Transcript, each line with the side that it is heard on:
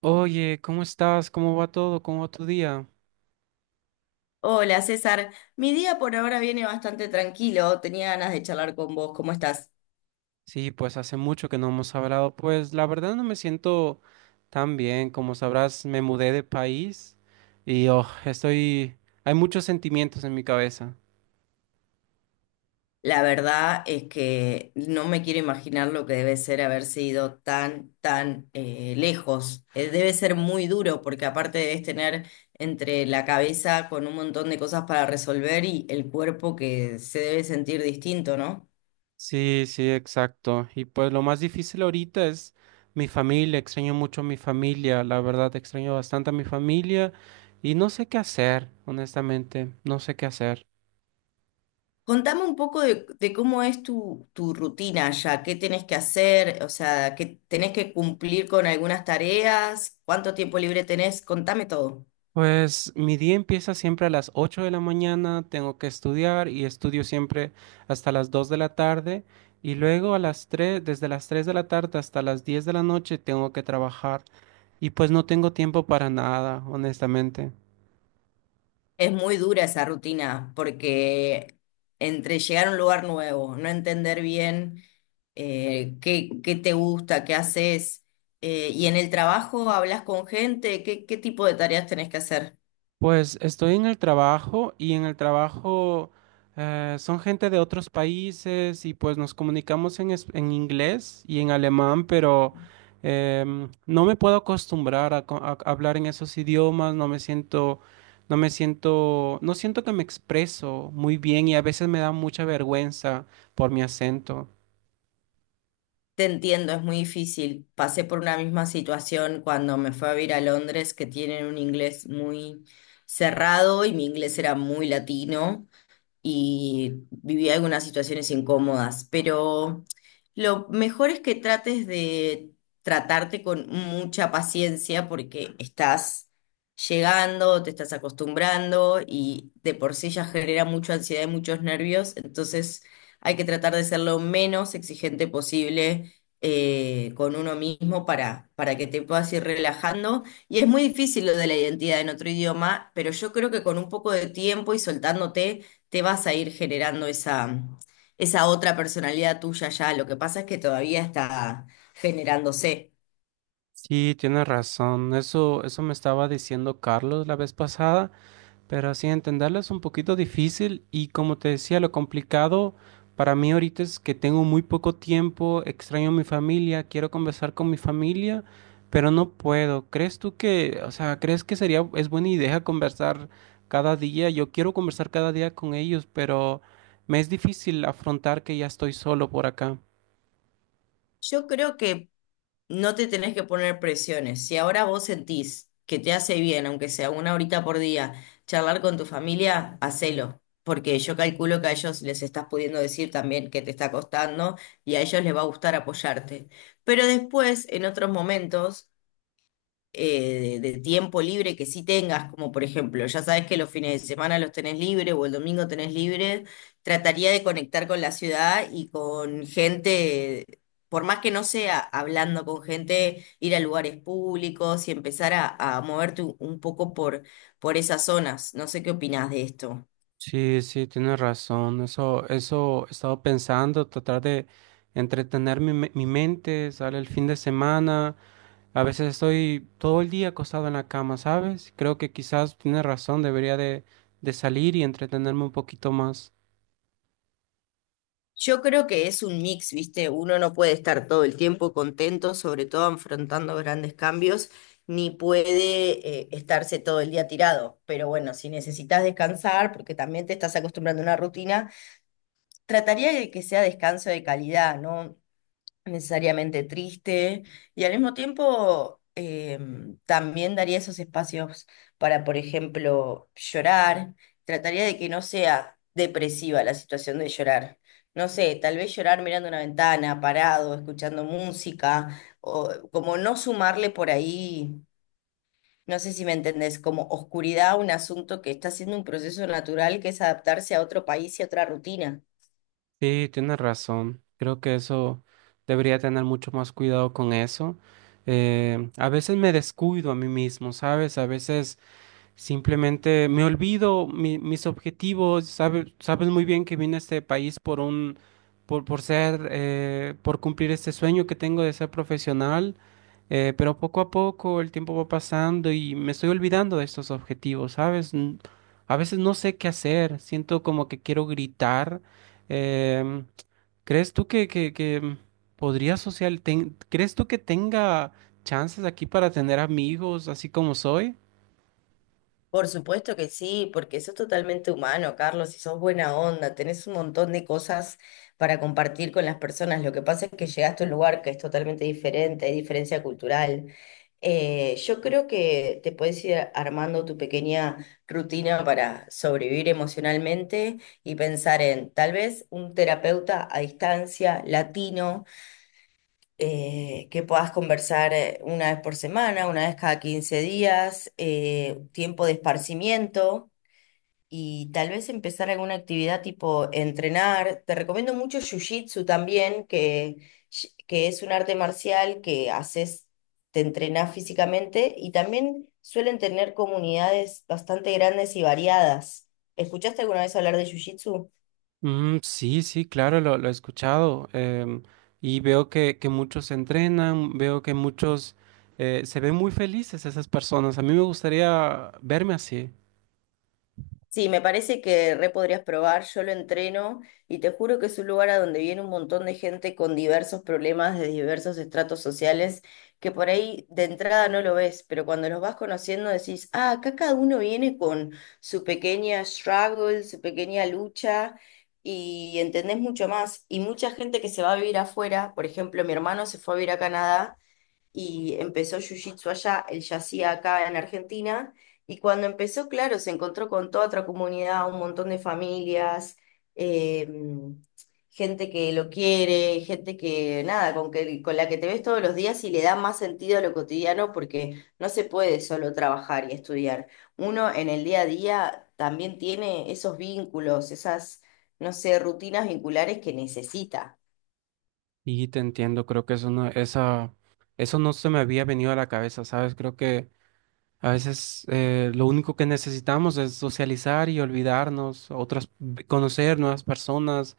right: Oye, ¿cómo estás? ¿Cómo va todo? ¿Cómo va tu día?
left: Hola César, mi día por ahora viene bastante tranquilo, tenía ganas de charlar con vos, ¿cómo estás?
right: Sí, pues hace mucho que no hemos hablado. Pues la verdad no me siento tan bien. Como sabrás, me mudé de país y oh, estoy... Hay muchos sentimientos en mi cabeza.
left: La verdad es que no me quiero imaginar lo que debe ser haberse ido tan, tan lejos. Debe ser muy duro porque aparte debes tener entre la cabeza con un montón de cosas para resolver y el cuerpo que se debe sentir distinto, ¿no?
right: Sí, sí, exacto. Y pues lo más difícil ahorita es mi familia. Extraño mucho a mi familia. La verdad, extraño bastante a mi familia y no sé qué hacer, honestamente. No sé qué hacer.
left: Contame un poco de cómo es tu rutina ya, qué tenés que hacer, o sea, que tenés que cumplir con algunas tareas, cuánto tiempo libre tenés, contame todo.
right: Pues mi día empieza siempre a las 8 de la mañana, tengo que estudiar y estudio siempre hasta las 2 de la tarde y luego a las 3, desde las 3 de la tarde hasta las 10 de la noche tengo que trabajar y pues no tengo tiempo para nada, honestamente.
left: Es muy dura esa rutina porque entre llegar a un lugar nuevo, no entender bien qué te gusta, qué haces, y en el trabajo hablas con gente, qué tipo de tareas tenés que hacer.
right: Pues estoy en el trabajo y en el trabajo son gente de otros países y pues nos comunicamos en inglés y en alemán, pero no me puedo acostumbrar a hablar en esos idiomas, no me siento, no siento que me expreso muy bien y a veces me da mucha vergüenza por mi acento.
left: Te entiendo, es muy difícil. Pasé por una misma situación cuando me fui a vivir a Londres, que tienen un inglés muy cerrado y mi inglés era muy latino y viví algunas situaciones incómodas, pero lo mejor es que trates de tratarte con mucha paciencia porque estás llegando, te estás acostumbrando y de por sí ya genera mucha ansiedad y muchos nervios, entonces hay que tratar de ser lo menos exigente posible. Con uno mismo para que te puedas ir relajando. Y es muy difícil lo de la identidad en otro idioma, pero yo creo que con un poco de tiempo y soltándote, te vas a ir generando esa otra personalidad tuya ya. Lo que pasa es que todavía está generándose.
right: Sí, tienes razón. Eso me estaba diciendo Carlos la vez pasada. Pero así entenderla es un poquito difícil y como te decía, lo complicado para mí ahorita es que tengo muy poco tiempo, extraño a mi familia, quiero conversar con mi familia, pero no puedo. ¿Crees tú que crees que sería, es buena idea conversar cada día? Yo quiero conversar cada día con ellos, pero me es difícil afrontar que ya estoy solo por acá.
left: Yo creo que no te tenés que poner presiones. Si ahora vos sentís que te hace bien, aunque sea una horita por día, charlar con tu familia, hacelo. Porque yo calculo que a ellos les estás pudiendo decir también que te está costando y a ellos les va a gustar apoyarte. Pero después, en otros momentos de tiempo libre que sí tengas, como por ejemplo, ya sabes que los fines de semana los tenés libre o el domingo tenés libre, trataría de conectar con la ciudad y con gente, por más que no sea hablando con gente, ir a lugares públicos y empezar a moverte un poco por esas zonas. No sé qué opinás de esto.
right: Sí, sí, tienes razón. Eso he estado pensando, tratar de entretener mi mente, sale el fin de semana. A veces estoy todo el día acostado en la cama, ¿sabes? Creo que quizás tienes razón, debería de salir y entretenerme un poquito más.
left: Yo creo que es un mix, ¿viste? Uno no puede estar todo el tiempo contento, sobre todo afrontando grandes cambios, ni puede estarse todo el día tirado. Pero bueno, si necesitas descansar, porque también te estás acostumbrando a una rutina, trataría de que sea descanso de calidad, ¿no? Necesariamente triste y al mismo tiempo también daría esos espacios para, por ejemplo, llorar. Trataría de que no sea depresiva la situación de llorar. No sé, tal vez llorar mirando una ventana, parado, escuchando música, o como no sumarle por ahí, no sé si me entendés, como oscuridad a un asunto que está siendo un proceso natural que es adaptarse a otro país y a otra rutina.
right: Sí, tienes razón. Creo que eso debería tener mucho más cuidado con eso. A veces me descuido a mí mismo, ¿sabes? A veces simplemente me olvido mis objetivos. Sabes, sabes muy bien que vine a este país por ser, por cumplir este sueño que tengo de ser profesional. Pero poco a poco el tiempo va pasando y me estoy olvidando de estos objetivos, ¿sabes? A veces no sé qué hacer. Siento como que quiero gritar. em, ¿Crees tú que podría ¿crees tú que tenga chances aquí para tener amigos así como soy?
left: Por supuesto que sí, porque eso es totalmente humano, Carlos, y sos buena onda, tenés un montón de cosas para compartir con las personas. Lo que pasa es que llegaste a un lugar que es totalmente diferente, hay diferencia cultural. Yo creo que te puedes ir armando tu pequeña rutina para sobrevivir emocionalmente y pensar en tal vez un terapeuta a distancia, latino, que puedas conversar una vez por semana, una vez cada 15 días, tiempo de esparcimiento y tal vez empezar alguna actividad tipo entrenar. Te recomiendo mucho Jiu-Jitsu también, que es un arte marcial que haces, te entrenás físicamente y también suelen tener comunidades bastante grandes y variadas. ¿Escuchaste alguna vez hablar de Jiu-Jitsu?
right: Mm, sí, sí, claro, lo he escuchado y veo que muchos entrenan, veo que muchos se ven muy felices esas personas. A mí me gustaría verme así
left: Sí, me parece que re podrías probar, yo lo entreno y te juro que es un lugar a donde viene un montón de gente con diversos problemas de diversos estratos sociales que por ahí de entrada no lo ves, pero cuando los vas conociendo decís, ah, acá cada uno viene con su pequeña struggle, su pequeña lucha y entendés mucho más. Y mucha gente que se va a vivir afuera, por ejemplo, mi hermano se fue a vivir a Canadá y empezó Jiu-Jitsu allá, él ya hacía acá en Argentina, y cuando empezó, claro, se encontró con toda otra comunidad, un montón de familias, eh, gente que lo quiere, gente que, nada, con que, con la que te ves todos los días y le da más sentido a lo cotidiano porque no se puede solo trabajar y estudiar. Uno en el día a día también tiene esos vínculos, no sé, rutinas vinculares que necesita.
right: y te entiendo, creo que eso no se me había venido a la cabeza, ¿sabes? Creo que a veces lo único que necesitamos es socializar y olvidarnos, otras, conocer nuevas personas,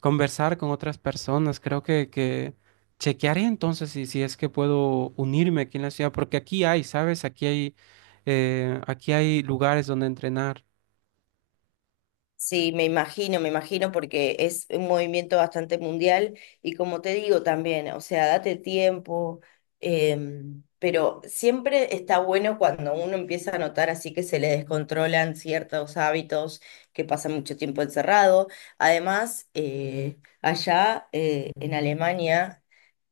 right: conversar con otras personas. Creo que chequearé entonces si, si es que puedo unirme aquí en la ciudad, porque aquí hay, ¿sabes? Aquí hay lugares donde entrenar.
left: Sí, me imagino, porque es un movimiento bastante mundial y como te digo también, o sea, date tiempo, pero siempre está bueno cuando uno empieza a notar así que se le descontrolan ciertos hábitos, que pasa mucho tiempo encerrado. Además, allá en Alemania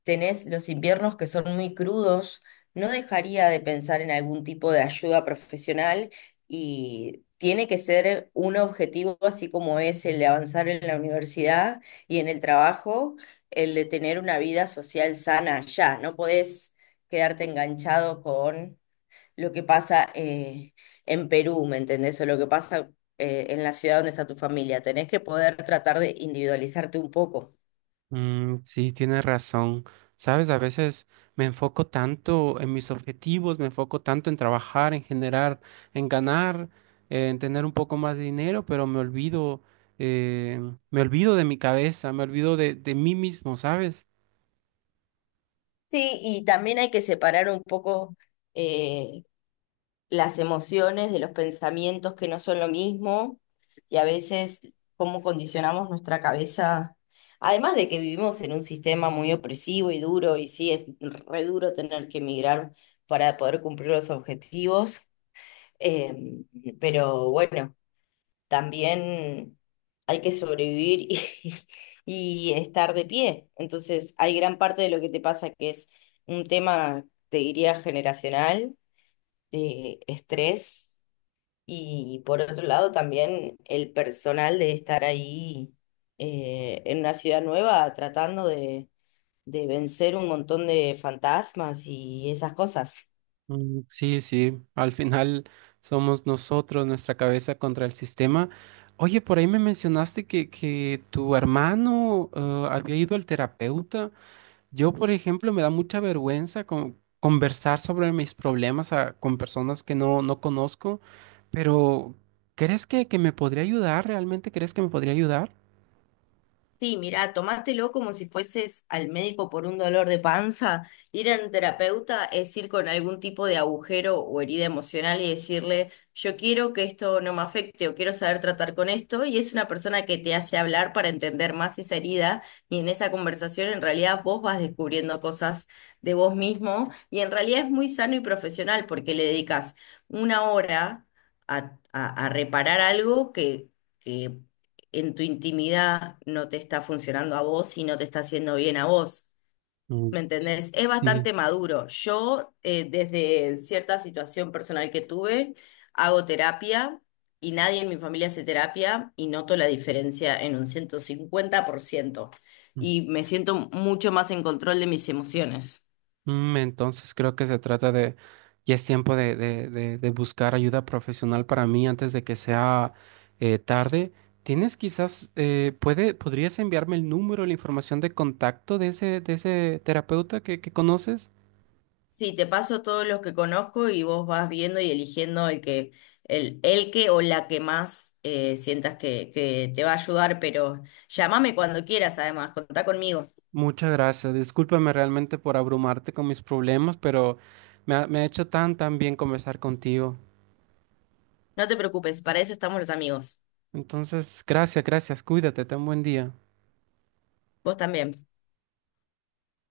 left: tenés los inviernos que son muy crudos, no dejaría de pensar en algún tipo de ayuda profesional y tiene que ser un objetivo, así como es el de avanzar en la universidad y en el trabajo, el de tener una vida social sana ya. No podés quedarte enganchado con lo que pasa en Perú, ¿me entendés? O lo que pasa en la ciudad donde está tu familia. Tenés que poder tratar de individualizarte un poco.
right: Mm, sí, tienes razón. ¿Sabes? A veces me enfoco tanto en mis objetivos, me enfoco tanto en trabajar, en generar, en ganar, en tener un poco más de dinero, pero eh, me olvido de mi cabeza, me olvido de mí mismo, ¿sabes?
left: Sí, y también hay que separar un poco eh, las emociones de los pensamientos que no son lo mismo y a veces cómo condicionamos nuestra cabeza. Además de que vivimos en un sistema muy opresivo y duro, y sí, es re duro tener que emigrar para poder cumplir los objetivos, eh, pero bueno también hay que sobrevivir y estar de pie. Entonces, hay gran parte de lo que te pasa que es un tema, te diría, generacional, de estrés, y por otro lado también el personal de estar ahí en una ciudad nueva tratando de vencer un montón de fantasmas y esas cosas.
right: Mm, sí, sí, al final somos nosotros, nuestra cabeza contra el sistema. Oye, por ahí me mencionaste que tu hermano había ido al terapeuta. Yo, por ejemplo, me da mucha vergüenza conversar sobre mis problemas con personas que no, no conozco, pero ¿crees que me podría ayudar? ¿Realmente crees que me podría ayudar?
left: Sí, mirá, tomátelo como si fueses al médico por un dolor de panza. Ir a un terapeuta es ir con algún tipo de agujero o herida emocional y decirle, yo quiero que esto no me afecte o quiero saber tratar con esto. Y es una persona que te hace hablar para entender más esa herida. Y en esa conversación en realidad vos vas descubriendo cosas de vos mismo. Y en realidad es muy sano y profesional porque le dedicas una hora a reparar algo que en tu intimidad no te está funcionando a vos y no te está haciendo bien a vos. ¿Me
right: Mm,
left: entendés? Es
right: sí.
left: bastante maduro. Yo, desde cierta situación personal que tuve, hago terapia y nadie en mi familia hace terapia y noto la diferencia en un 150% y me siento mucho más en control de mis emociones.
right: Mm, entonces creo que se trata de, ya es tiempo de, de buscar ayuda profesional para mí antes de que sea tarde. ¿Tienes quizás, puede, podrías enviarme el número, la información de contacto de ese terapeuta que conoces?
left: Sí, te paso todos los que conozco y vos vas viendo y eligiendo el que, el que o la que más sientas que te va a ayudar, pero llámame cuando quieras, además, contá conmigo.
right: Muchas gracias. Discúlpame realmente por abrumarte con mis problemas, pero me ha hecho tan, tan bien conversar contigo.
left: No te preocupes, para eso estamos los amigos.
right: Entonces, gracias, gracias. Cuídate, ten buen día.
left: Vos también.